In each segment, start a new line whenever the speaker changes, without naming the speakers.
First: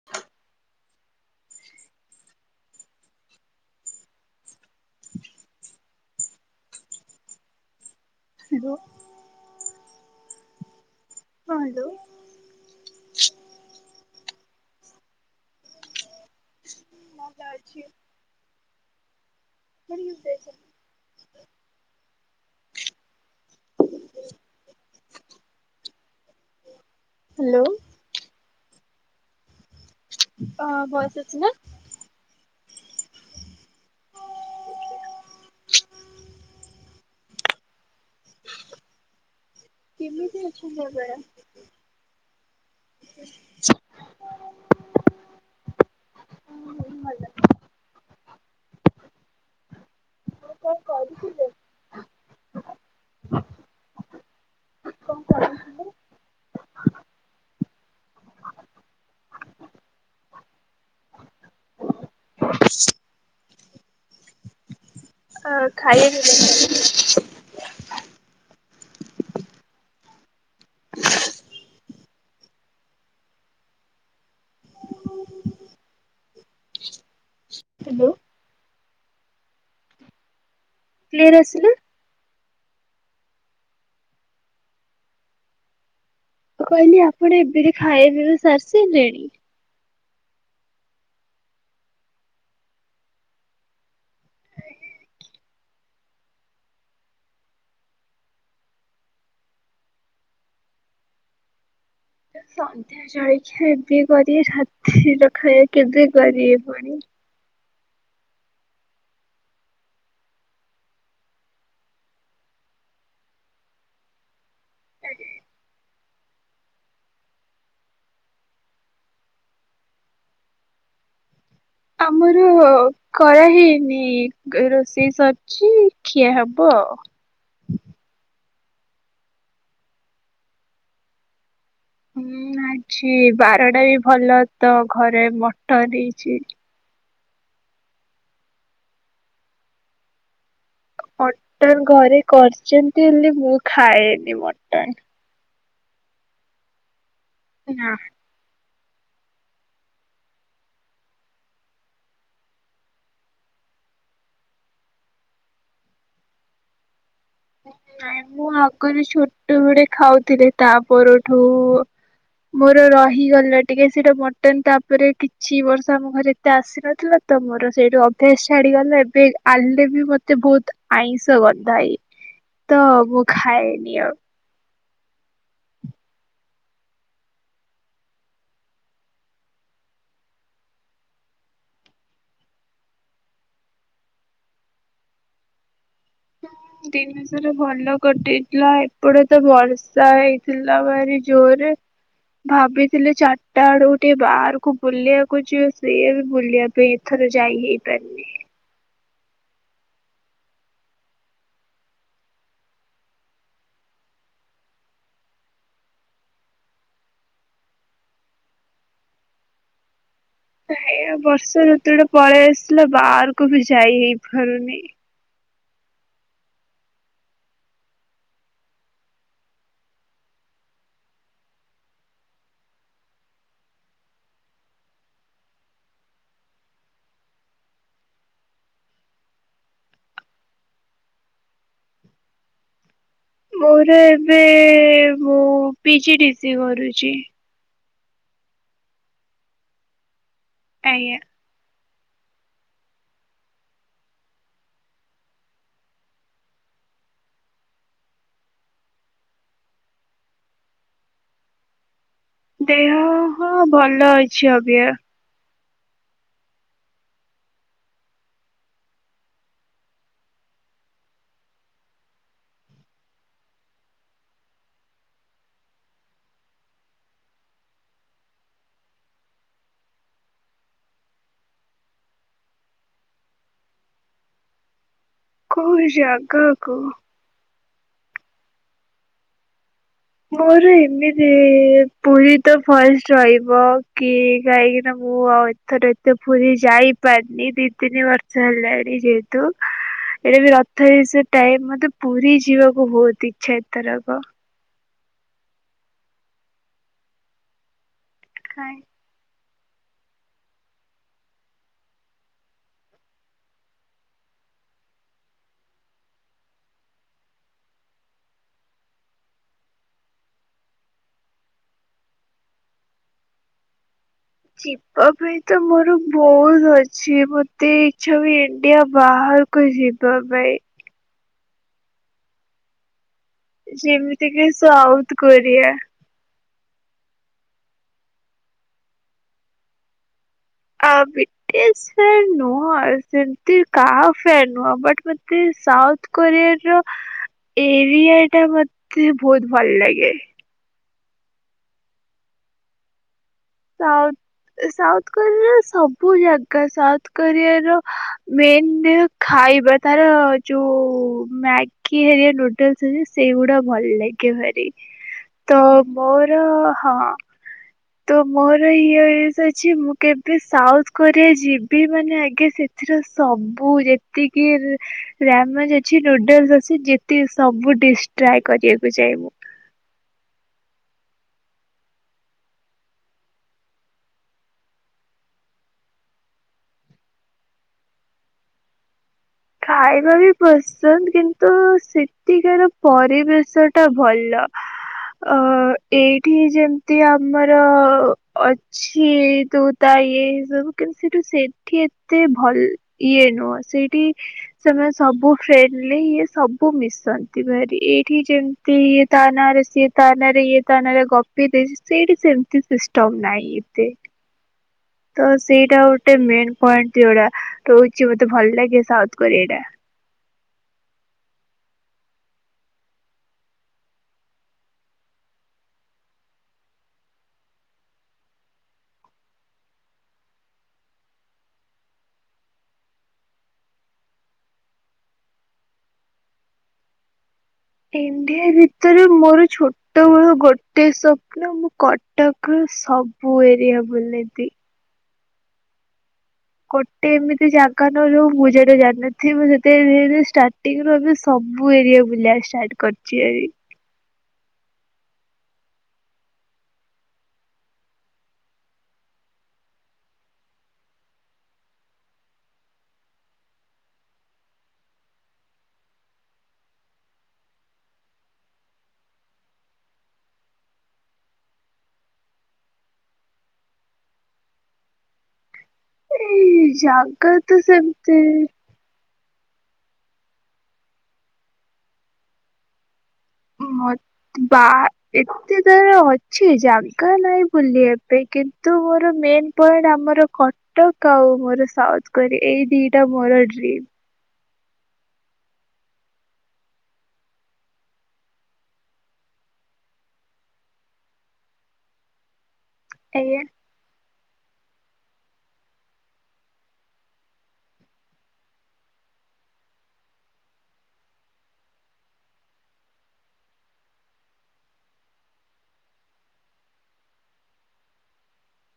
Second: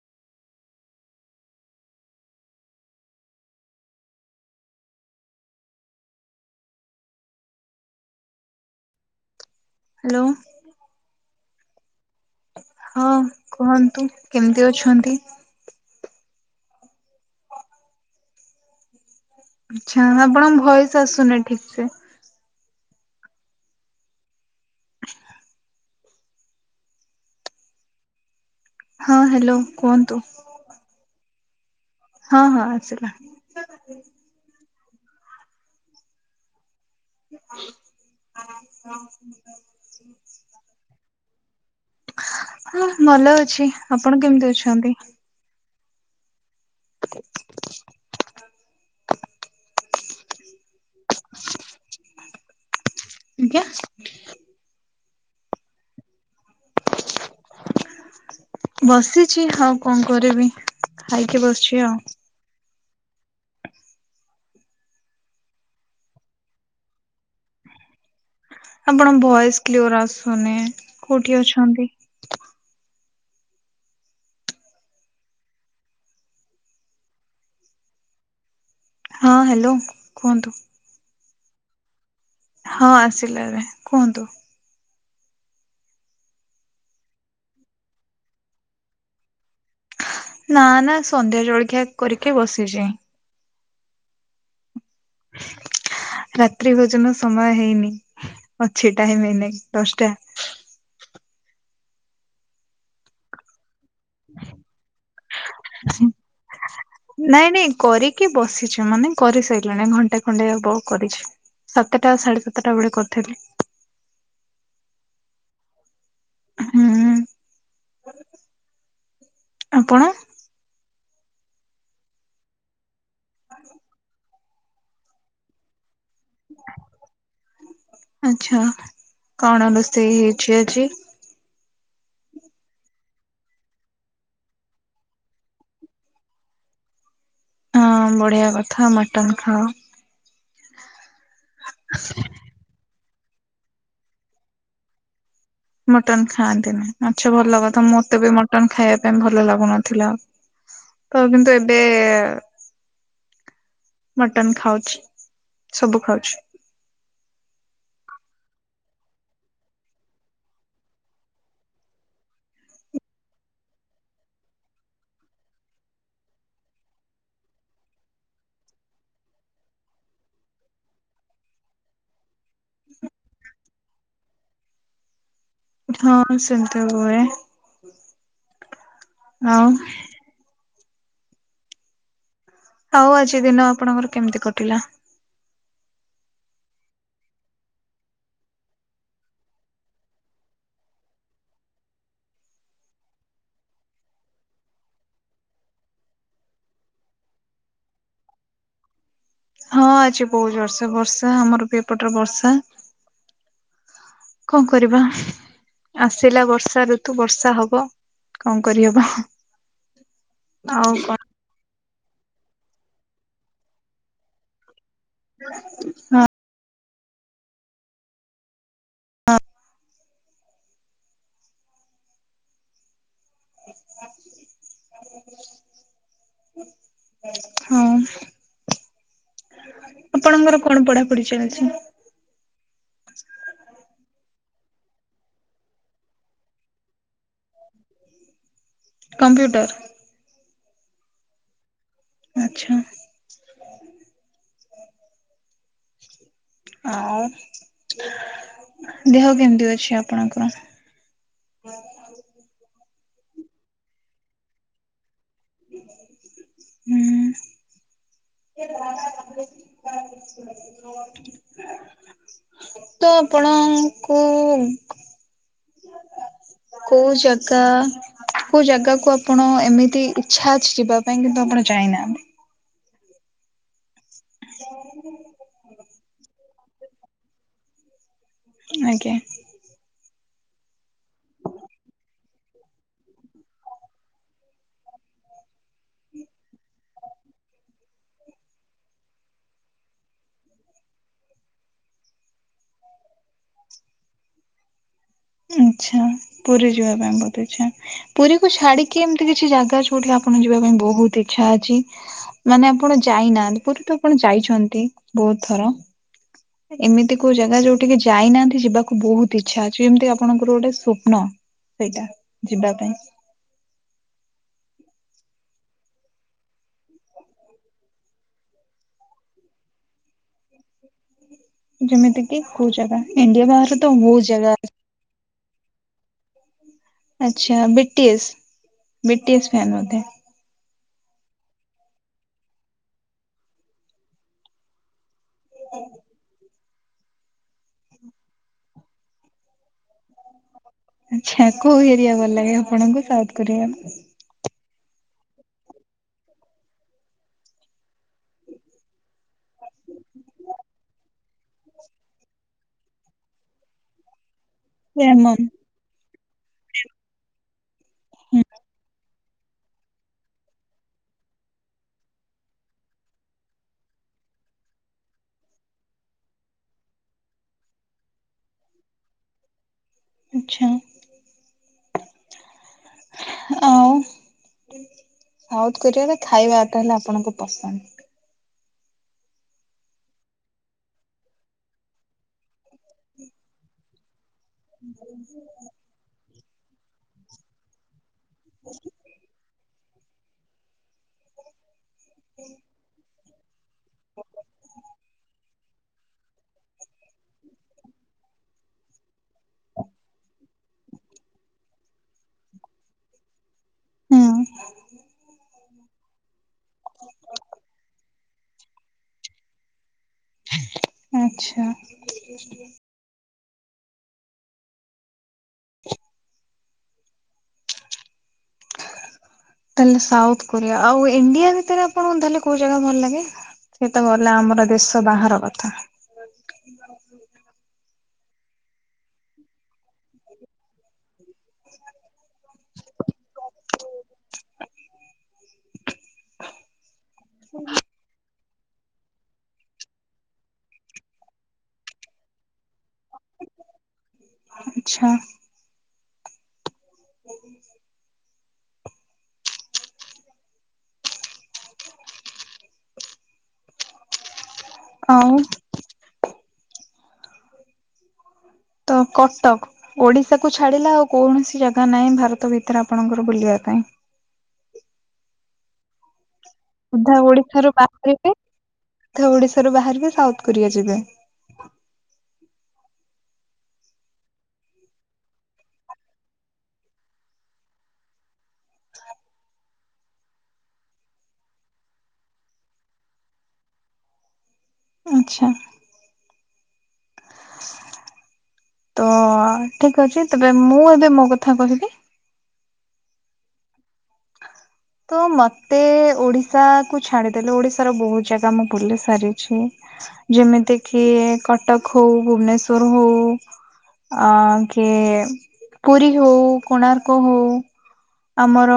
[unintelligible] [unintelligible] ଦୋ।
ହ୍ୟାଲୋ।
କୁହନ୍ତୁ।
ହଁ କୁହନ୍ତୁ କେମିତି ଅଛନ୍ତି।
ମଜା ଅଛି।
ଆଚ୍ଛା ଆପଣଙ୍କ
ହ୍ୟାଲୋ
ଭଏସେ ଆସୁନି ଠିକି ସେ।
ହ୍ୟାଲୋ।
ହଁ ହ୍ୟାଲୋ କୁହନ୍ତୁ।
ହଁ ବସ ଅଛି ନା।
ହଁ, ହଁ ଆସିଲା। [unintelligible]
କିଛି ଦେବେ ଡ଼ା।
ହଁ ଭଲ ଅଛି ଆପଣ କେମିତି ଅଛନ୍ତି।
ଭଲ
[inaudible]
କଣ କରୁଥିଲେ?
[inaudible] ଆଜ୍ଞା
କଣ କରୁ [inaudible]
ବସିଛି ଆଉ କଣ କରିବି ଖାଇକି ବସିଛି ଆଉ।
[unintelligible] ହଁ ଖାଇବା [unintelligible]
ଆପଣ ଭଏସ କିଲିୟାର ଆସୁନି କୋଉଠି ଅଛନ୍ତି।
ହ୍ୟାଲୋ
ହଁ ହ୍ୟାଲୋ କୁହନ୍ତୁ
କ୍ଲିୟର ଆସିଲ
ହଁ ଆସିଲା ଏବେ କୁହନ୍ତୁ।
କହିଲି ଆପଣ ଏବେ ଖାଇ ପିଇ ବି ସାରିସେ ଲେଣି।
ନା ନା ସନ୍ଧ୍ୟା ଜଳଖିଆ କରିକି ବସିଛି। ରାତ୍ରି ଭୋଜନ ସମୟ ହେଇନି ଅଛି ଟାଇମ ହେଇନାଇ ଦଶଟା।
ସନ୍ଧ୍ୟା ଜଳଖିଆ ଏବେ କରି ରାତିର ଖାଇବା କେବେ କରିବେ ପୁଣି।
ନାଇଁ ନାଇଁ କରିକି ବସିଛି ମାନେ କରିସାରିଲାଣି ଘଣ୍ଟେ ଖଣ୍ଟେ ହବ କରିଛି। ସାତଟା ସାଢ଼େ ସାତଟା ବେଳେ କରିଥିଲି।
ଆରେ [unintelligible]
ହୁଁ ଆପଣ?
ଆମର କର ହେଇନି ରୋଷେଇ ସ? ଚ ଖିଏ ହବ ଆଉ।
ଆଛା କଣ ରୋଷେଇ ହେଇଛି ଆଜି?
ହୁଁ ଆଜି ବାରଟା ବି ଭଲ ତ ଘରେ ମଟନ ହେଇଛି।
ହଁ ବଢିଆ କଥା ମଟନ୍ ଖାଅ।
ମଟନ ଘରେ କରିଛନ୍ତି ହେଲେ ମୁଁ ଖାଏନି ମଟନ୍।
ମଟନ ଖାଆନ୍ତି ନାହିଁ ଆଚ୍ଛା ଭଲ କଥା
ନା
ମଁତେ ବି ମଟ? ମଟନ ଖାଇବା ପାଇଁ ଭଲ ଲାଗୁନଥିଲା ତ କିନ୍ତୁ ଏବେ? ମଟନ ଖାଉଛି ସବୁ ଖାଉଛି।
ନାଇଁ ମୁଁ ଆଗରେ ଛୋଟବେଳେ ଖାଉଥିଲି ତା ପରଠୁ? ମୋର ରହିଗଲା ଟିକେ ସେଟା ମଟନ ତାପରେ କିଛି ବର୍ଷ ଆମ ଘର? ମତେ ଆସିନଥିଲା ତ ମୋର ସେଇଠୁ ଅଭ୍ୟାସ ଛାଡିଗଲା ଏବେ ଆଲେ ବି ମତେ ବହୁତ? ଆଇଁଷ ଗନ୍ଧାଇ ତ ମୁଁ ଖାଏନି ଆ।
ହଁ ସେମିତି ହୁହଏ [unintelligible] ଆଉ ଆଉ ଆଜି ଦିନ ଆପଣଙ୍କର କେମିତି କଟିଲା।
ଦିନ [unintelligible] ଭଲ କଟିଥିଲା ଏପଟେ ତ ବର୍ଷା ହେଇଥିଲା ଭାରି ଜୋରରେ। ଭାବିଥିଲେ ଚାରିଟା ଆଡୁ ଟିକେ ବାହାରକୁ ବୁଲିବାକୁ ଯିବ ସିଏ ବି ବୁଲିବା ପାଇଁ। ଥର ଯାଇ ହେଇ ପାରିନି।
ହଁ ଆ ଛି ବହୁତ ଜୋରେ ବର୍ଷା ଆମର ବି ଏପଟରେ ବର୍ଷା କଣ କରିବା। ଆସିଲା ବର୍ଷା ଋତୁ ବର୍ଷା ହବ କଣ କରିହବ। ଆଉ
ଏ
କଣ
ଆ ବର୍ଷା ଋତୁଟା ପଳେଇ ଆସିଲା ବାହାରକୁ ବି ଯାଇ ହେଇ ପାରୁନି।
ହଁ [unintelligible] [inaudible] [inaudible] ହଁ [unintelligible] ଆପଣଙ୍କର କଣ ପଢାପଢି ଚାଲ୍ଚି?
ମୋର ଏବେ ଏବେ ମୁଁ ପିଜି ଡି ସି ଏ କରୁଚି।
କମ୍ପ୍ୟୁଟର୍?
ଆଜ୍ଞା।
ଆଚ୍ଛା। ଆଉ ଦେହ କେମ୍ତି ଅଛି ଆପଣଙ୍କର?
ଦେହ ହ ଭଲ ଅଛି ଅବିକା।
ହୁଁ। ତ ଆପଣଙ୍କୁ କୋଉ ଜାଗା କୋଉ ଜାଗାକୁ ଆପଣ ଏମିତି ଇଚ୍ଛା ଅଛି ଯିବା ପାଇଁ କିନ୍ତୁ ଆପଣ ଯାଇନାହାନ୍ତି? ଆ [inaudible]
କୋଉ ଜାଗାକୁ
ଆଜ୍ଞା।
ମୋର ଏମିତି ପୁରୀ ତ ଫାଷ୍ଟ ରହିବ, କି କାହିକିନା ମୁଁ ଆଉ ଏ ଥର ଏତେ ପୁରୀ ଯାଇ ପାରିନି ଦି ତିନି ବର୍ଷ ହେଲାଣି ଯେହେତୁ। ଏବେ ବି ରଥ [unintelligible] ଟାଇମ୍ ମତେ ପୁରୀ ଯିବାକୁ ବହୁତ୍ ଇଚ୍ଛା ଏଥରକ।
ଆଚ୍ଛା ପୁରୀ ଯିବା ପାଇଁ ବହୁତ୍ ଇଚ୍ଛା, ପୁରୀକୁୁ ଛାଡିକି ଏମ୍ ତି କିଛି ଜାଗା ଅଛି ଯୋଉଠିକି ଆପଣ ଯିବା ପାଇଁ ବହୁତ୍ ଇଚ୍ଛା ଅଛି? ମାନେ ଆପଣ ଯାଇନାହାନ୍ତି, ପୁରୀ ତ ଆପଣ ଯାଇଛନ୍ତି ବହୁତ୍ ଥର। ଏମିତି କୋଉ ଜାଗା ଯୋଉଠିକି ଯାଇନାହାନ୍ତି ଯିବାକୁ ବହୁତ୍ ଇଚ୍ଛା ଅଛି [unintelligible] ଆପଣଙ୍କର ଗୋଟାଏ ସ୍ୱପ୍ନ ସେଇଟା ଯିବା ପାଇଁ?
ଯିବା ପାଇଁ ତ ମୋର ବହୁତ୍ ଅଛି, ମତେ ଇଚ୍ଛା ବି ଇଣ୍ଡିଆ ବାହାର କୁ ଯିବା ପାଇଁ।
ଯେମିତି କିି କୋଉ ଜାଗା, ଇଣ୍ଡିଆ ବାହାରେ ତ ବହୁତ୍
ଯେମିତି କି
ଜାଗା ଅଛି।
South Korea.
ଆଚ୍ଛା ବିଟି ଏସ୍-ବିଟି ଏସ୍ ଫ୍ୟନ୍ ବୋଧେ?
ଆ ବିଟି ଏସ୍ ଫ୍ୟାନ୍ ନୁହଁ, ସେମ୍ତି କାହା ଫ୍ୟାନ୍ ନୁହଁ ବଟ୍ ମ ତେ ସାଉଥ କୋରିଆ ର ଏରଆ ଟା ମତେ ବହୁତ୍ ଭଲ୍ ଲାଗେ।
ଆଚ୍ଛା, କୋଉ ଏରଆ ଭଲ୍ ଲାଗେ ଆପଣଙ୍କୁ [unintelligible]
ସାଉଥ୍ ସାଉଥ୍ କୋରିଆ ର ସବୁ ଜାଗା, ସାଉଥ୍ କୋରିଆ ର ମେନ୍ [unintelligible] ଖାଇବା ତାର ଯୋଉ ମ୍ୟାଗି ହେରିଆ ନୁଡଲ୍ସ ଅଛି ସେଇଗୁଡା ଭଲ୍ ଲା ଗେ ଭାରି।
[unintelligible]
ତ ମୋର ହଁ ତ ମୋର [unintelligible] ଅଛି ମୁଁ କେବେ ସାଉଥ୍ କୋରିଆ ଯିବି ମାନେ ଆଗେ ସେଥିର ସବୁ ଯେତିକି [unintelligible] ଅଛି ନୁଡଲ୍ସ ଅଛି ଯେତେ ସବୁ ଡିସ୍ ଟ୍ରଏ କରିଆକୁ ଚାହଁବି।
ଆଚ୍ଛା, ଆଉ ସାଉଥ୍ କୋରିଆରେ ଖାଇବାଟା ହେଲା ଆପଣଙ୍କୁ ପସନ୍ଦ।
ଖାଇବା ବି ପସନ୍ଦ କିନ୍ତୁ ସେଠିକାର ପରିବେଶଟା ଭଲ। ଅ ଏଇଠି ଯେମ୍ତି ଆମର ଅଛି [unintelligible] ତା ଇଏ ହି ସବୁ କିନ୍ତୁ ସେଇଠୁ ସେଠି ଏତେ ଭଲ ଇଏ ନୁହଁ ସେଇଠି ସେମାନେ ସବୁ ଫ୍ରେଣ୍ଡଲି ଇଏ ସବୁ ମିଶନ୍ତି ଭାରି ଏଇଠି ଯେମ ଜେ ଇଏ ତାନାଁରେ ସିଏ ତାନାଁରେ ଇଏ ତାନାଁରେ ଗପି ଦେଇଚି ସେଇଠି ସେମିତି ସିଷ୍ଟମ ନାଇଁ ଏତେ।
ହଁ।
ତ ସେଇଟା ଗୋଟେ ମେନ୍ ପଏଣ୍ଟ ଯଉଡ଼ା ରହୁଛି ମତେ ଭଲ ଲାଗେ ସାଉଥ କୋରିଆଟା।
ଆଚ୍ଛା। ତାହେଲେ ସାଉଥ କୋରିଆ ଆଉ ଇଣ୍ଡିଆ ଭିତରେ ଆପଣଙ୍କୁ ତାହେଲେ କୋଉ ଜାଗା ଭଲ ଲାଗେ। ସେ ତ ଗଲା ଆମର ଦେଶ ବାହାର କଥା।
ଇଣ୍ଡିଆ ଭିତରେ ମୋର ଛୋଟବେଳୁ ଗୋଟେ ସପ ନା ମୁଁ କଟକର ସବୁ ଏରିଆ ବୁଲିଚି। ଗୋଟେ ଏମିତି ଜାଗା ନଉ ଜଉ ମୁଁ ଜଉଟା ଜାଣିନାଇଁ। ମୁଁ ସେତ ଧୀରେ ଧରେ ଷ୍ଟାର୍ଟିଙ୍ଗ ରୁ ଏବେ ସବୁ ଏରିଆ ବୁଲିବା ଷ୍ଟାର୍ଟ କରିଛି ଆଜି।
ଆଚ୍ଛା। ହ ଆଉ। ତ କଟକ। ଓଡିଶାକୁୁ ଛାଡିଲେ ଆଉ କୌଣସି ଜାଗା ନାହିଁ ଭାରତ ଭିତରେ ଆପଣଙ୍କର ବୁଲିବା ପାଇଁ।
ଏଇ
ଅଧା
ଜାଗା ତ ସେମିତି
ସିଧା ଓଡିଶାରୁ ବାହାରିବେ ସାଉଥ କୋରିଆ ଯିବେ।
ହୁଁ। ବା ଏତେ ତାର ଅଛି ଜାଗା ନାଇଁ ବୁଲିବା ପାଇଁ କିନ୍ତ ନ୍ତୁ ମୋର ମେନ୍ ପଏଣ୍ଟ ଆମର କ ଟକ ଆଉ ମୋର ସାଉଥ କୋରି ଏଇ ଦିଟା ମୋର ଡ୍ରିମ୍।
ଆଚ୍ଛା। ତ ଠିକ ଅଛି ତେବେ ମୁଁ ଏବେ ମୋ କଥା କହିବି?
ଆଜ୍ଞା।
ତ ମତେ ଓଡିଶାକୁ ଛାଡିଦେଲେ ଓଡିଶାର ବହୁତ ଜାଗା ମୁଁ ବୁଲି ସାରିଛି। ଯେମିତି କି କଟକ ହଉ ଭୁବନେଶ୍ଵର ହଉ। ଅ କି ପୁରୀ ହଉ କୋଣାର୍କ ହଉ। ଆମର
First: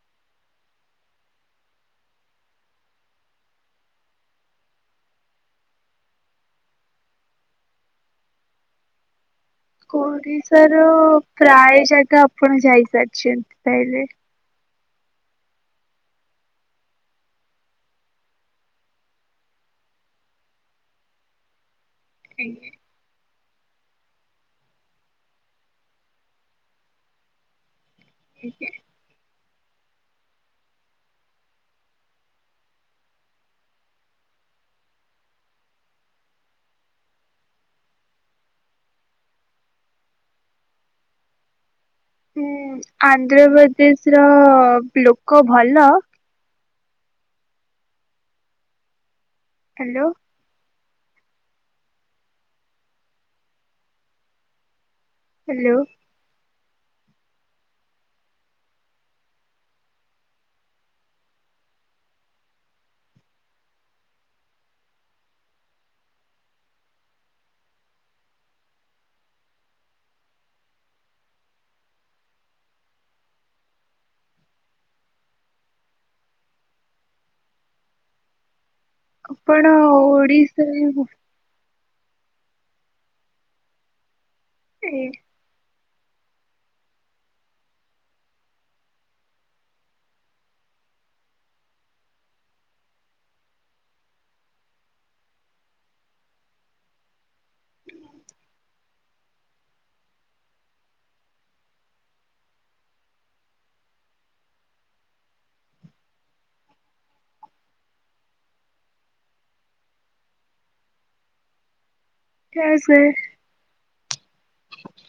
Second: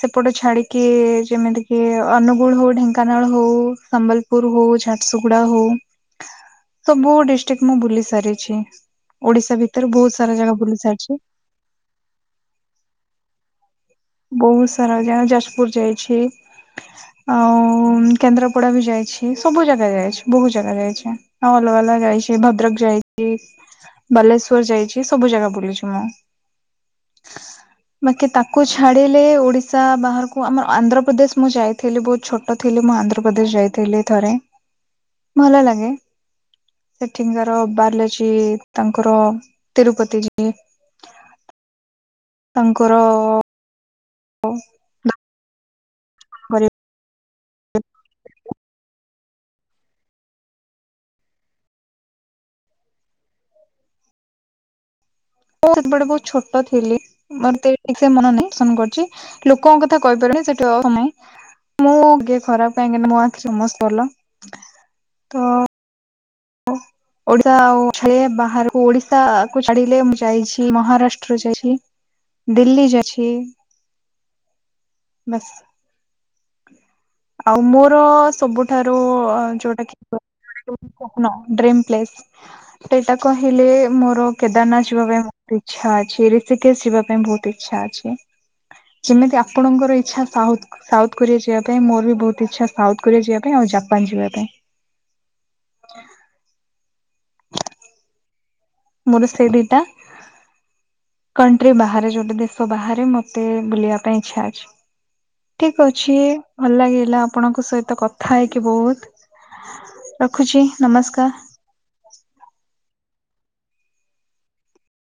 ସେପଟ ଛାଡିକି ଯେମିତି କି ଅନୁଗୁଳ ହଉ ଢେଙ୍କାନାଳ ହଉ ସମ୍ବଲ ପୁର ହଉ ଝାଟସୁଗଡ଼ା ହଉ।
ହଁ
ସବୁ ଡିଷ୍ଟ୍ରିକଟ ମୁଁ ବୁଲି ସାରିଛି ଓଡିଶା ଭିତ
ଓଡିଶାରୁ ପ୍ରାୟ ଜାଗା ଆପଣ ଯାଇସାରିଛନ୍ତି ତାହଲେ।
ବହୁତ ସାରା ଜାହା ଯାଜପୁର ଯାଇଛି। ଆଉ କେନ୍ଦ୍ରାପଡା ବି ଯାଇଛି ସବୁ ଜାଗା ଯାଇଛି ବହୁତ ଜାଗା ଯାଇଛି। ହ ଭଲ ଭଲ ଯାଇଛି ଭଦ୍ରକ ଯାଇ ଚି ବାଲେଶ୍ଵର ଯାଇଛି ସବୁ ଜାଗା ବୁଲିଛି ମୁଁ। ବାକି ତାକୁ ଛ ଛାଡ଼ିଲେ ଓଡ଼ିଶା ବାହାରକୁ ଆମର ଆନ୍ଧ୍ରପ୍ରଦେଶ ମୁଁ ଯାଇଥିଲି ବହୁତ ଛୋଟ ଥିଲି ମୁଁ ଆନ୍ଧ୍ରପ୍ରଦେଶ ଯାଇଥିଲି। ଥରେ ଭଲ ଲାଗେ। ସେଠିଙ୍କାର ବାରିଲଜୀ ତାଙ୍କର ତିରୁପତି ଜୀ। ତାଙ୍କର
ସେ ଦେଶର ଲୋକ ଭଲ
କରେ [unintelligible]
ହ୍ୟାଲୋ ହ୍ୟାଲୋ
ବହୁତ ବଡ଼ ପଛ ଥିଲି ମୋର ଠିକ ସେ ମନ ନେଇ ପସନ କରୁଛି ଲୋକଙ୍କ କଥା କହିପାରୁନି ସେଠିୟ ମୁଁ କିଏ ଖରାପ କାହିଁକିନା ମୋ ଆଖି ସମସ୍ତେ ଭଲ ତ
[inaudible]
ଓଡିଶା ଆଉ ଛ ବାହାରକୁ ଓଡିଶାକୁ ଛାଡିଲେ ମୁଁ ଯାଇଛି ମହାରାଷ୍ଟ୍ର ଯାଇଛି ଦିଲ୍ଲୀ ଯାଇଛି ବାସ୍ ଆଉ ମୋର ସବୁଠାରୁ
ଆପଣ
ଯୋଉଟା କି
ଓଡିଶାରେ
ସ୍ୱପ୍ନ ଡ୍ରିମ୍ ପ ପ୍ଲେସ୍ ସେଇଟା କହିଲେ ମୋର କେଦାରନାଥ ଯିବା ପାଇଁ
ଏଇଟା
ମ ହୁତ ଇଚ୍ଛା ଅଛି ରିଷିକେସ୍ ଯିବା ପାଇଁ ବହୁତ ଇଚ୍ଛା ଅଛି ଯେମିତି ଆପଣଙ୍କର ଇଚ୍ଛା ସାଉଥ୍ ସାଉଥ୍ କୋରିଆ ଯିବା ପାଇଁ ମୋ ବି ବହୁତ ଇଛା ସାଉଥ୍ କୋରିଆ ଯିବା ପାଇଁ ଆଉ ଜାପାନ୍ ଯିବା ପାଇଁ ମୋର ସେ ଦିଇଟା କଣ୍ଟ୍ରି ବାହାରେ ଯୋଉଟା ଦେଶ ବାହାରେ ମତେ ବୁଲିବା ପାଇଁ ଇଚ୍ଛା ଅଛି ଠିକ ଅଛି ଭଲ ଲାଗିଲା ଆପଣଙ୍କ ସହିତ କଥା ହେଇକି ବହୁତ୍ ରଖୁଛି ନମସ୍କାର
[unintelligible]